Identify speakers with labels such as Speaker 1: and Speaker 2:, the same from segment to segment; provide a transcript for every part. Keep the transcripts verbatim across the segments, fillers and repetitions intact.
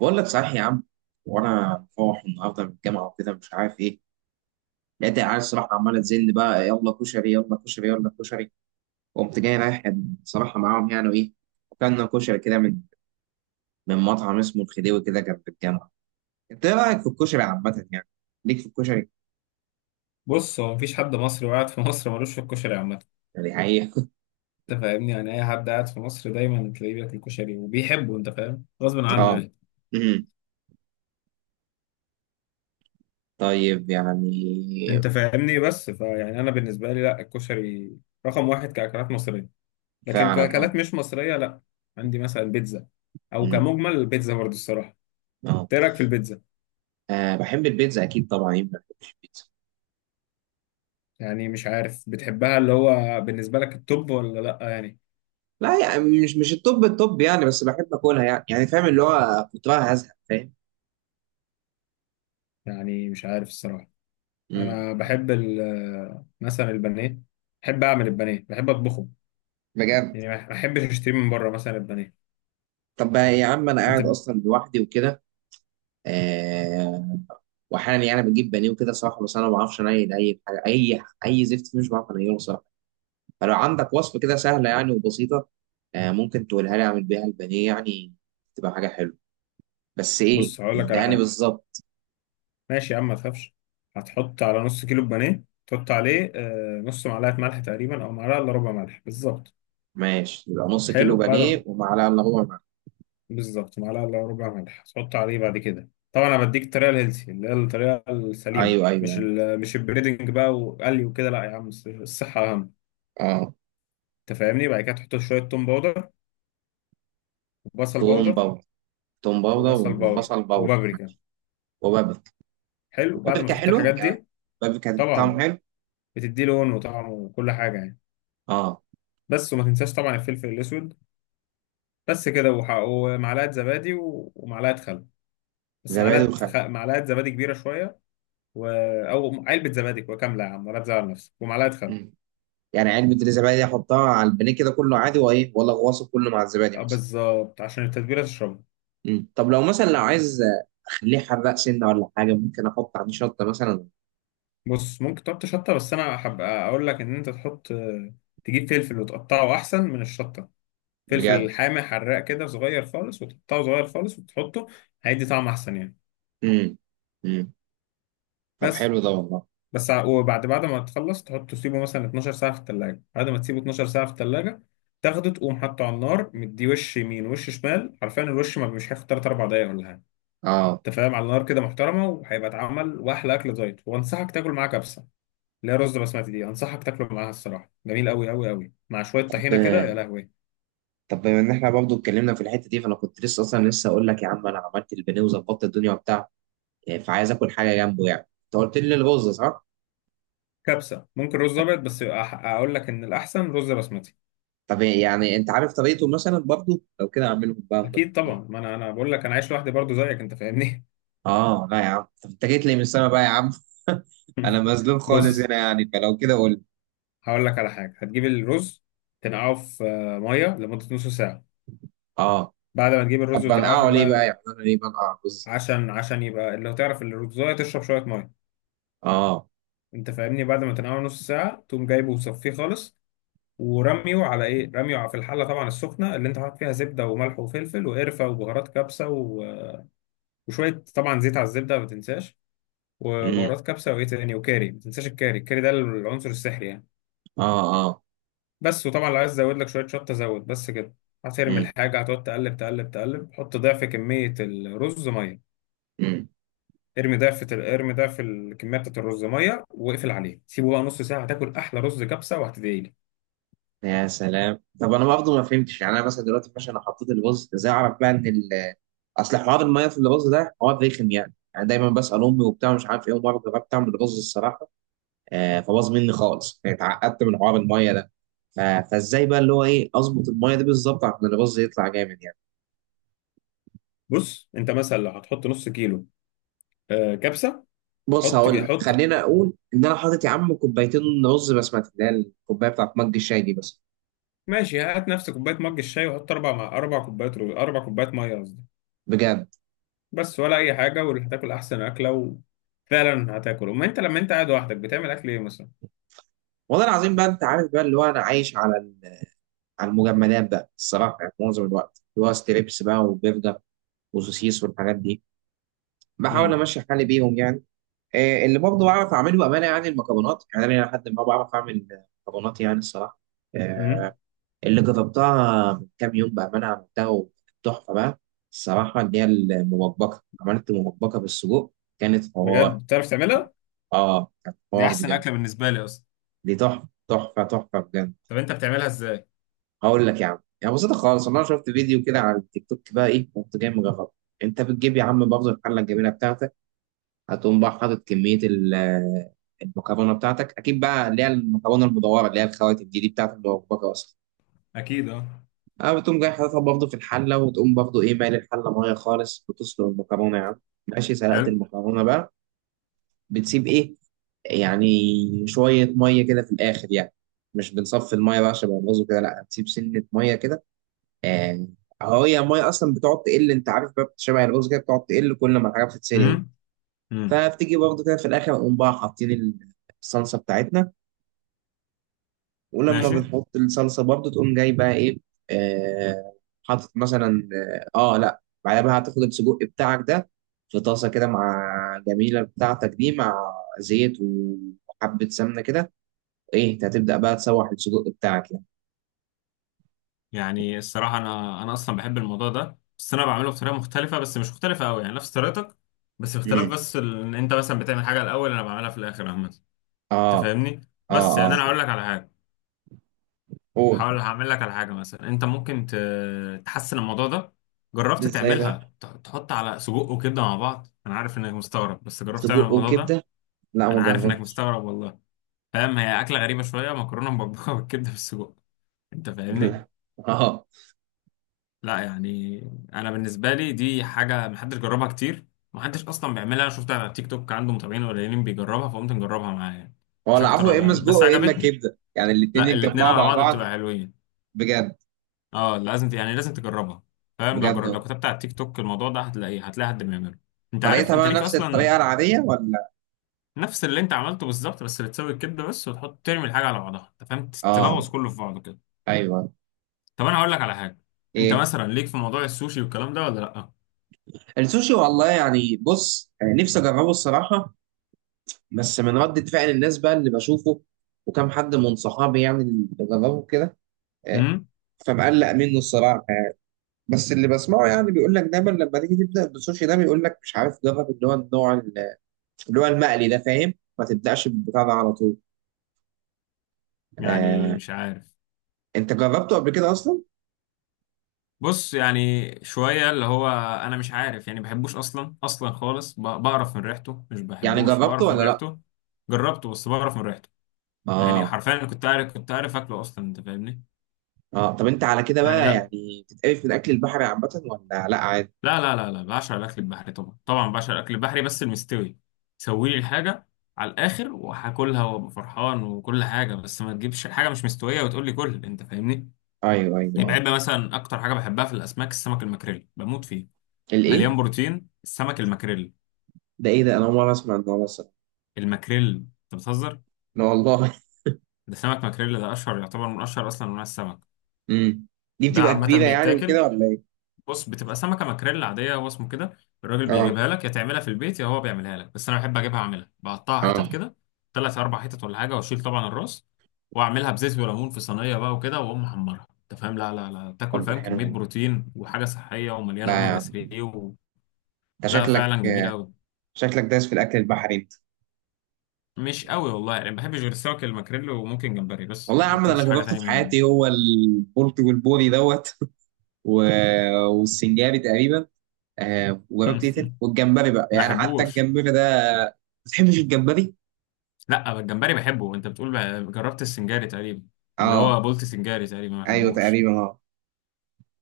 Speaker 1: بقول لك صحيح يا عم. وانا مفوح النهارده من الجامعه وكده مش عارف ايه. لقيت العيال الصراحه عماله تزن بقى، يلا كشري يلا كشري يلا كشري. وقمت جاي رايح صراحه معاهم يعني وايه. وكلنا كشري كده من من مطعم اسمه الخديوي كده جنب الجامعه. انت ايه رايك في الكشري عامه يعني؟ ليك في الكشري؟
Speaker 2: بص هو مفيش حد مصري وقاعد في مصر ملوش في الكشري عامة.
Speaker 1: يعني حقيقي.
Speaker 2: انت فاهمني؟ يعني اي حد قاعد في مصر دايما تلاقيه بياكل كشري وبيحبه، انت فاهم، غصب عنه
Speaker 1: اه.
Speaker 2: يعني.
Speaker 1: امم. طيب يعني.
Speaker 2: انت فاهمني، بس فيعني انا بالنسبة لي لا، الكشري رقم واحد كأكلات مصرية، لكن
Speaker 1: فعلا اه.
Speaker 2: كأكلات مش مصرية لا. عندي مثلا بيتزا، او
Speaker 1: امم.
Speaker 2: كمجمل البيتزا برضه الصراحة.
Speaker 1: اه.
Speaker 2: ايه رأيك في البيتزا؟
Speaker 1: آه، بحب البيتزا اكيد طبعا. مين ما بيحبش البيتزا؟
Speaker 2: يعني مش عارف بتحبها، اللي هو بالنسبة لك التوب ولا لا يعني؟
Speaker 1: لا يعني مش مش التوب. التوب يعني بس بحب اكلها يعني يعني فاهم اللي هو كنت بقى هزهق فاهم.
Speaker 2: يعني مش عارف الصراحة.
Speaker 1: امم.
Speaker 2: انا بحب ال- مثلا البانيه، بحب اعمل البانيه، بحب اطبخه
Speaker 1: بجد.
Speaker 2: يعني، ما ما احبش اشتري من بره مثلا البانيه.
Speaker 1: طب بقى يا عم انا
Speaker 2: انت؟
Speaker 1: قاعد اصلا لوحدي وكده. آه. واحيانا يعني بجيب بانيه وكده صراحه، بس انا ما بعرفش انيل اي حاجه، اي اي زفت فيه مش بعرف انيله صراحه. فلو عندك وصفه كده سهله يعني وبسيطه آه، ممكن تقولها لي اعمل بيها البانيه يعني. تبقى حاجه حلوه. بس ايه
Speaker 2: بص هقول لك على
Speaker 1: اداني
Speaker 2: حاجه،
Speaker 1: بالظبط.
Speaker 2: ماشي يا عم ما تخافش. هتحط على نص كيلو بانيه، تحط عليه آه، نص معلقه ملح تقريبا، او معلقه الا ربع ملح بالظبط.
Speaker 1: ماشي، يبقى نص كيلو
Speaker 2: حلو بعد
Speaker 1: بانيه
Speaker 2: ما-
Speaker 1: ومعلقه الا ربع معلقة.
Speaker 2: بالظبط معلقه الا ربع ملح. هتحط عليه بعد كده طبعا، انا بديك الطريقه الهيلثي اللي هي الطريقه السليمه،
Speaker 1: ايوه
Speaker 2: مش
Speaker 1: ايوه
Speaker 2: ال مش البريدنج بقى وقلي وكده، لا يا عم، الص- الصحه اهم.
Speaker 1: اه.
Speaker 2: انت فاهمني؟ بعد كده تحط شويه توم باودر، وبصل
Speaker 1: توم
Speaker 2: باودر
Speaker 1: باودر. توم باودر
Speaker 2: وبصل باودر
Speaker 1: وبصل باودر.
Speaker 2: وبابريكا.
Speaker 1: وبابل.
Speaker 2: حلو بعد ما
Speaker 1: بابل
Speaker 2: تحط
Speaker 1: حلوة
Speaker 2: الحاجات
Speaker 1: يعني.
Speaker 2: دي،
Speaker 1: بابل كان طعمه
Speaker 2: طبعا
Speaker 1: حلو.
Speaker 2: بتدي لون وطعم وكل حاجة يعني.
Speaker 1: اه.
Speaker 2: بس وما تنساش طبعا الفلفل الأسود. بس كده، وح- ومعلقة زبادي و- ومعلقة خل. بس
Speaker 1: زبادي
Speaker 2: معلقة
Speaker 1: وخل.
Speaker 2: خ... معلقة زبادي كبيرة شوية. و... أو علبة زبادي كاملة يا عم ولا تزعل نفسك، ومعلقة خل.
Speaker 1: مم. يعني علبة الزبادي دي أحطها على البانيه كده كله عادي وإيه، ولا أغوصه كله مع الزبادي
Speaker 2: آه،
Speaker 1: مثلا؟
Speaker 2: بالظبط، عشان التتبيلة تشربها.
Speaker 1: مم. طب لو مثلا لو عايز أخليه حراق سنة ولا حاجة، ممكن أحط عليه شطة مثلا؟
Speaker 2: بص ممكن تحط شطة، بس أنا أحب أقول لك إن أنت تحط، تجيب فلفل وتقطعه أحسن من الشطة. فلفل
Speaker 1: بجد.
Speaker 2: حامي حراق كده صغير خالص، وتقطعه صغير خالص وتحطه، هيدي طعم أحسن يعني.
Speaker 1: مم. مم. طب
Speaker 2: بس.
Speaker 1: حلو ده والله.
Speaker 2: بس ع- وبعد بعد ما تخلص تحطه، تسيبه مثلا اتناشر ساعة في التلاجة. بعد ما تسيبه اتناشر ساعة في التلاجة، تاخده تقوم حاطه على النار، مدي وش يمين وش شمال حرفيا، الوش ما مش هياخد ثلاث اربعة دقايق ولا حاجة.
Speaker 1: اه.
Speaker 2: انت فاهم؟ على النار كده محترمة وهيبقى اتعمل، واحلى اكل دايت، وانصحك تاكل معاه كبسة، اللي هي رز بسمتي دي، انصحك تاكله معاها، الصراحة جميل قوي قوي قوي، مع شوية طحينة
Speaker 1: طب
Speaker 2: كده، يا لهوي.
Speaker 1: طب بما ان احنا برضه اتكلمنا في الحته دي، فانا كنت لسه اصلا لسه اقول لك يا عم، انا عملت البانيه وظبطت الدنيا وبتاع. فعايز اكل حاجه جنبه يعني. انت قلت لي الرز صح؟
Speaker 2: كبسة، ممكن رز ابيض، بس أح- اقول لك ان الاحسن رز بسمتي.
Speaker 1: طب يعني انت عارف طريقته مثلا برضه؟ لو كده اعملهم بقى هم
Speaker 2: اكيد
Speaker 1: الاتنين.
Speaker 2: طبعا، ما انا انا بقول لك انا عايش لوحدي برضو زيك، انت فاهمني.
Speaker 1: اه لا يا عم، طب انت جيت لي من السما بقى يا عم. انا مظلوم خالص
Speaker 2: بص
Speaker 1: هنا يعني، فلو كده قول لي.
Speaker 2: هقول لك على حاجة. هتجيب الرز، تنقعه في آه، مية لمدة نص ساعة.
Speaker 1: اه.
Speaker 2: بعد ما تجيب
Speaker 1: طب
Speaker 2: الرز وتنقعه في
Speaker 1: بنقعه ليه بقى؟
Speaker 2: المية،
Speaker 1: يعني انا ليه بنقع رز؟
Speaker 2: عشان عشان يبقى اللي هتعرف ان الرزاية تشرب شوية مية،
Speaker 1: اه.
Speaker 2: انت فاهمني؟ بعد ما تنقعه نص ساعة، تقوم جايبه وصفيه خالص، ورميه على ايه رميه على- في الحلة طبعا السخنة، اللي انت حاطط فيها زبدة وملح وفلفل وقرفة وبهارات كبسة و... وشوية طبعا زيت على الزبدة، ما تنساش.
Speaker 1: امم.
Speaker 2: وبهارات كبسة، وايه تاني، وكاري، ما تنساش الكاري الكاري ده العنصر السحري يعني.
Speaker 1: اه. اه.
Speaker 2: بس. وطبعا لو عايز ازود لك شويه شطه زود، بس كده. هترمي
Speaker 1: امم.
Speaker 2: الحاجه، هتقعد تقلب تقلب تقلب، حط ضعف كميه الرز ميه.
Speaker 1: امم.
Speaker 2: ارمي ضعف ال- ارمي ضعف الكميه بتاعت الرز ميه، واقفل عليه، سيبه بقى نص ساعه، هتاكل احلى رز كبسه، وهتدعي لي.
Speaker 1: يا سلام. طب انا برضه ما فهمتش يعني. انا مثلا دلوقتي ماشي، انا حطيت الرز، ازاي اعرف بقى ان ال اصل حوار الميه في الرز ده حوار رخم يعني يعني دايما بسال امي وبتاع مش عارف ايه. ومره جربت اعمل رز الصراحه آه، فباظ مني خالص يعني. اتعقدت من حوار الميه ده. ف- فازاي بقى اللي هو ايه اظبط الميه دي بالظبط عشان الرز يطلع جامد يعني؟
Speaker 2: بص انت مثلا لو هتحط نص كيلو آه، كبسه.
Speaker 1: بص
Speaker 2: حط،
Speaker 1: هقول لك،
Speaker 2: حط.
Speaker 1: خلينا اقول ان انا حاطط يا عم كوبايتين رز بسمتي، اللي هي الكوبايه بتاعت مج الشاي دي بس.
Speaker 2: ماشي هات نفس كوبايه مج الشاي، وحط اربع، مع اربع كوبايات رز، اربع كوبايات ميه قصدي.
Speaker 1: بجد.
Speaker 2: بس، ولا اي حاجه، وهتاكل احسن اكله. وفعلا هتاكل. اما انت لما انت قاعد لوحدك بتعمل اكل ايه مثلا؟
Speaker 1: والله العظيم بقى انت عارف بقى اللي هو انا عايش على ال- على المجمدات بقى الصراحه، يعني معظم الوقت اللي هو ستريبس بقى وبرجر وسوسيس والحاجات دي. بحاول
Speaker 2: امم.
Speaker 1: امشي حالي بيهم يعني. آه، اللي برضه بعرف اعمله بامانه يعني المكرونات. يعني انا لحد ما بعرف اعمل مكرونات يعني الصراحه. آه،
Speaker 2: امم.
Speaker 1: اللي جربتها من كام يوم بأمانة عملتها وكانت تحفة بقى الصراحة، اللي هي المبكبكة. عملت مبكبكة بالسجق كانت
Speaker 2: بجد
Speaker 1: حوار.
Speaker 2: بتعرف تعملها؟
Speaker 1: اه، كانت
Speaker 2: دي
Speaker 1: حوار
Speaker 2: احسن
Speaker 1: بجد.
Speaker 2: اكله بالنسبه لي اصلا.
Speaker 1: دي تحفة تحفة تحفة بجد.
Speaker 2: طب انت بتعملها ازاي؟
Speaker 1: هقول لك يا عم، يعني بسيطة خالص. أنا شفت فيديو كده على التيك توك بقى إيه، كنت جاي مجرب. أنت بتجيب يا عم برضه الحلة الجميلة بتاعتك. هتقوم بقى حاطط كمية ال- المكرونة بتاعتك، أكيد بقى اللي هي المكرونة المدورة اللي هي الخواتم دي دي بتاعت المبكبكة أصلا.
Speaker 2: اكيد، اه.
Speaker 1: اه بتقوم جاي حاططها برضه في الحله. وتقوم برضه ايه، مالي الحله ميه خالص بتسلق المكرونه يا عم. ماشي سلقت
Speaker 2: حلو.
Speaker 1: المكرونه بقى. بتسيب ايه يعني، شويه ميه كده في الاخر يعني. مش بنصفي الميه بقى عشان يبوظوا كده، لا هتسيب سنه ميه كده آه. اهو هي الميه اصلا بتقعد تقل، انت عارف بقى شبه الرز كده، بتقعد تقل كل ما الحاجه بتتسلق.
Speaker 2: امم. امم.
Speaker 1: فبتيجي برضه كده في الاخر، نقوم بقى حاطين الصلصه بتاعتنا. ولما
Speaker 2: ماشي.
Speaker 1: بنحط الصلصه برضو تقوم جاي بقى ايه. آه. حاطط مثلا. اه آه، لا بعدها بقى هتاخد السجق بتاعك ده في طاسه كده، مع جميله بتاعتك دي، مع زيت وحبه سمنه كده. ايه، انت هتبدا بقى تسوح السجق بتاعك يعني.
Speaker 2: يعني الصراحه انا انا اصلا بحب الموضوع ده، بس انا بعمله بطريقه مختلفه، بس مش مختلفه قوي، يعني نفس طريقتك، بس اختلاف،
Speaker 1: امم.
Speaker 2: بس ال- ان انت مثلا بتعمل حاجه الاول انا بعملها في الاخر عامه. انت
Speaker 1: اه
Speaker 2: فاهمني؟ بس
Speaker 1: اه
Speaker 2: يعني
Speaker 1: اه.
Speaker 2: انا هقول لك على حاجه.
Speaker 1: قول.
Speaker 2: هحاول هعمل لك على حاجه، مثلا انت ممكن ت- تحسن الموضوع ده. جربت
Speaker 1: ازاي بقى؟
Speaker 2: تعملها، ت- تحط على سجق وكبده مع بعض؟ انا عارف انك مستغرب، بس جربت تعمل
Speaker 1: سجق
Speaker 2: الموضوع ده؟
Speaker 1: وكبده؟ لا، ما
Speaker 2: انا عارف انك
Speaker 1: جربت.
Speaker 2: مستغرب والله. فاهم، هي أكلة غريبة شوية، مكرونة مبكبكة بالكبدة بالسجق، أنت فاهمني؟
Speaker 1: اه.
Speaker 2: لا يعني، أنا بالنسبة لي دي حاجة محدش جربها كتير. محدش أصلا بيعملها. أنا شفتها على تيك توك، عنده متابعين قليلين بيجربها، فقمت نجربها معاه يعني.
Speaker 1: هو
Speaker 2: مش أكتر
Speaker 1: العفو، يا
Speaker 2: ولا
Speaker 1: اما
Speaker 2: أقل.
Speaker 1: سجق
Speaker 2: بس
Speaker 1: يا اما
Speaker 2: عجبتني.
Speaker 1: كبده يعني، الاتنين
Speaker 2: لا، الاتنين
Speaker 1: يتجمعوا
Speaker 2: على
Speaker 1: مع
Speaker 2: بعض
Speaker 1: بعض؟
Speaker 2: بتبقى حلوين.
Speaker 1: بجد.
Speaker 2: أه لازم ت- يعني لازم تجربها. فاهم؟ لو
Speaker 1: بجد
Speaker 2: جر... لو
Speaker 1: والله.
Speaker 2: كتبت على التيك توك الموضوع ده هتلاقيه، هتلاقي حد بيعمله. أنت عارف،
Speaker 1: طريقتها
Speaker 2: أنت
Speaker 1: بقى
Speaker 2: ليك
Speaker 1: نفس
Speaker 2: أصلا.
Speaker 1: الطريقه العاديه ولا؟
Speaker 2: نفس اللي أنت عملته بالظبط، بس بتسوي الكبدة بس، وتحط ترمي الحاجة على بعضها، أنت فاهم،
Speaker 1: اه.
Speaker 2: تلغوص كله في بعضه كده.
Speaker 1: ايوه.
Speaker 2: طب انا هقول لك على حاجه، انت
Speaker 1: ايه؟
Speaker 2: مثلا ليك في موضوع السوشي والكلام ده ولا لا؟
Speaker 1: السوشي؟ والله يعني بص آه، نفسي اجربه الصراحه. بس من ردة فعل الناس بقى اللي بشوفه وكم حد من صحابي يعني اللي جربه كده، آه،
Speaker 2: امم.
Speaker 1: فمقلق منه الصراحه. بس اللي بسمعه يعني بيقول لك دايما، لما تيجي تبدا بالسوشي ده بيقول لك مش عارف جرب اللي هو النوع ال- اللي هو المقلي ده فاهم، ما تبداش بالبتاع ده على طول.
Speaker 2: يعني
Speaker 1: آه.
Speaker 2: مش عارف.
Speaker 1: انت جربته قبل كده اصلا؟
Speaker 2: بص يعني شويه، اللي هو انا مش عارف يعني بحبوش اصلا، اصلا خالص، ب- بقرف من ريحته، مش
Speaker 1: يعني
Speaker 2: بحبوش،
Speaker 1: جربته
Speaker 2: بقرف من
Speaker 1: ولا لا؟
Speaker 2: ريحته. جربته، بس بقرف من ريحته. يعني
Speaker 1: اه.
Speaker 2: حرفيا أنا كنت عارف كنت عارف اكله اصلا، انت فاهمني؟
Speaker 1: اه. طب انت على كده
Speaker 2: يعني
Speaker 1: بقى
Speaker 2: لا.
Speaker 1: يعني بتتقرف من اكل البحر عامه ولا لا عادي؟
Speaker 2: لا، لا، لا، لا بعشق الاكل البحري طبعا، طبعا بعشق الاكل البحري، بس المستوي، سوي لي الحاجه على الاخر، وهاكلها وابقى فرحان وكل حاجه، بس ما تجيبش حاجه مش مستويه وتقول لي كل، انت فاهمني؟
Speaker 1: ايوه ايوه
Speaker 2: يبقى
Speaker 1: آه.
Speaker 2: يبقى مثلا اكتر حاجه بحبها في الاسماك، السمك المكريل، بموت فيه.
Speaker 1: الايه؟
Speaker 2: مليان بروتين السمك المكريل.
Speaker 1: ده ايه ده، انا اول مره اسمع النوع مثلا.
Speaker 2: المكريل، انت بتهزر؟
Speaker 1: لا والله.
Speaker 2: ده سمك مكريل، ده اشهر، يعتبر من اشهر اصلا انواع السمك.
Speaker 1: امم. دي
Speaker 2: ده
Speaker 1: بتبقى
Speaker 2: عامه
Speaker 1: كبيره يعني وكده
Speaker 2: بيتاكل.
Speaker 1: ولا ايه؟
Speaker 2: بص بتبقى سمكه مكريل عاديه، هو اسمه كده. الراجل
Speaker 1: اه.
Speaker 2: بيجيبها لك، يا تعملها في البيت يا هو بيعملها لك، بس انا بحب اجيبها اعملها، بقطعها حتت
Speaker 1: اه.
Speaker 2: كده، ثلاث اربع حتت ولا حاجه، واشيل طبعا الراس، واعملها بزيت وليمون في صينيه بقى وكده، واقوم محمرها. انت فاهم؟ لا لا لا، تاكل،
Speaker 1: طب ده
Speaker 2: فاهم،
Speaker 1: حلو
Speaker 2: كميه
Speaker 1: والله.
Speaker 2: بروتين وحاجه صحيه ومليانه
Speaker 1: لا يا
Speaker 2: اوميجا
Speaker 1: عم،
Speaker 2: ثلاثة و...
Speaker 1: انت
Speaker 2: لا
Speaker 1: شكلك
Speaker 2: فعلا جميله قوي.
Speaker 1: شكلك دايس في الاكل البحري انت.
Speaker 2: مش قوي والله يعني، ما بحبش غير السمك الماكريل، وممكن جمبري، بس
Speaker 1: والله
Speaker 2: ما
Speaker 1: يا عم، ده انا
Speaker 2: باكلوش حاجه
Speaker 1: جربته
Speaker 2: تانية
Speaker 1: في
Speaker 2: من.
Speaker 1: حياتي هو البلطي والبوري دوت. و... والسنجاري تقريبا. آه، وجربت ايه تاني والجمبري بقى
Speaker 2: ما
Speaker 1: يعني. حتى
Speaker 2: بحبوش.
Speaker 1: الجمبري ده، ما بتحبش الجمبري؟
Speaker 2: لا، الجمبري بحبه. انت بتقول بقى- جربت السنجاري تقريبا، اللي
Speaker 1: اه.
Speaker 2: هو بولت سنجاري تقريبا، ما
Speaker 1: ايوه
Speaker 2: بحبوش.
Speaker 1: تقريبا. اه.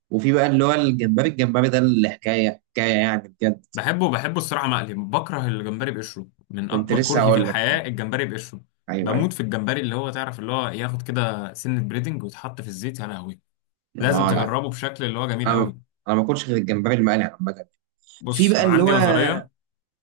Speaker 1: وفي بقى اللي هو الجمبري، الجمبري ده اللي حكايه حكايه يعني بجد.
Speaker 2: بحبه، بحبه الصراحه مقلي. بكره الجمبري بقشره، من
Speaker 1: كنت
Speaker 2: اكبر
Speaker 1: لسه
Speaker 2: كرهي في
Speaker 1: هقول لك. اه
Speaker 2: الحياه الجمبري بقشره.
Speaker 1: ايوه ايوه
Speaker 2: بموت في الجمبري اللي هو، تعرف اللي هو ياخد كده سنه بريدنج ويتحط في الزيت، يا لهوي. لازم
Speaker 1: اه. لا
Speaker 2: تجربه، بشكل اللي هو جميل
Speaker 1: انا ما-
Speaker 2: قوي.
Speaker 1: انا ما باكلش غير الجمبري المقلي عامه. في
Speaker 2: بص
Speaker 1: بقى
Speaker 2: انا
Speaker 1: اللي هو
Speaker 2: عندي نظريه،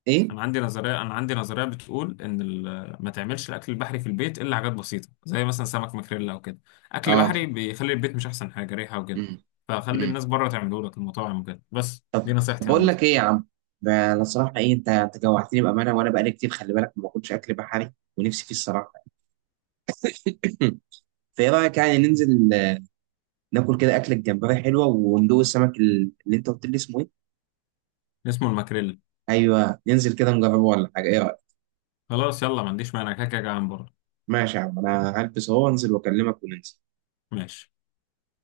Speaker 1: ايه.
Speaker 2: انا عندي نظريه انا عندي نظريه بتقول ان ال- ما تعملش الاكل البحري في البيت الا حاجات بسيطه زي مثلا سمك ماكريلا او كده. اكل
Speaker 1: اه.
Speaker 2: بحري بيخلي البيت مش احسن حاجه، ريحه وكده،
Speaker 1: امم.
Speaker 2: فخلي
Speaker 1: امم.
Speaker 2: الناس بره تعمله لك المطاعم وكده، بس دي
Speaker 1: طب طب
Speaker 2: نصيحتي
Speaker 1: بقول
Speaker 2: عامه.
Speaker 1: لك ايه يا عم، ده انا الصراحه ايه، انت انت جوعتني بامانه. وانا بقالي كتير خلي بالك ما باكلش اكل بحري ونفسي فيه الصراحه. فايه رايك يعني ننزل آه، ناكل كده اكله جمبري حلوه وندوق السمك ال- اللي انت قلت لي اسمه ايه.
Speaker 2: اسمه الماكريلا.
Speaker 1: ايوه، ننزل كده نجربه ولا حاجه، ايه رايك؟
Speaker 2: خلاص يلا، ما عنديش مانع، كده كده جعان بره.
Speaker 1: ماشي يا عم، انا هلبس اهو وانزل واكلمك وننزل.
Speaker 2: ماشي.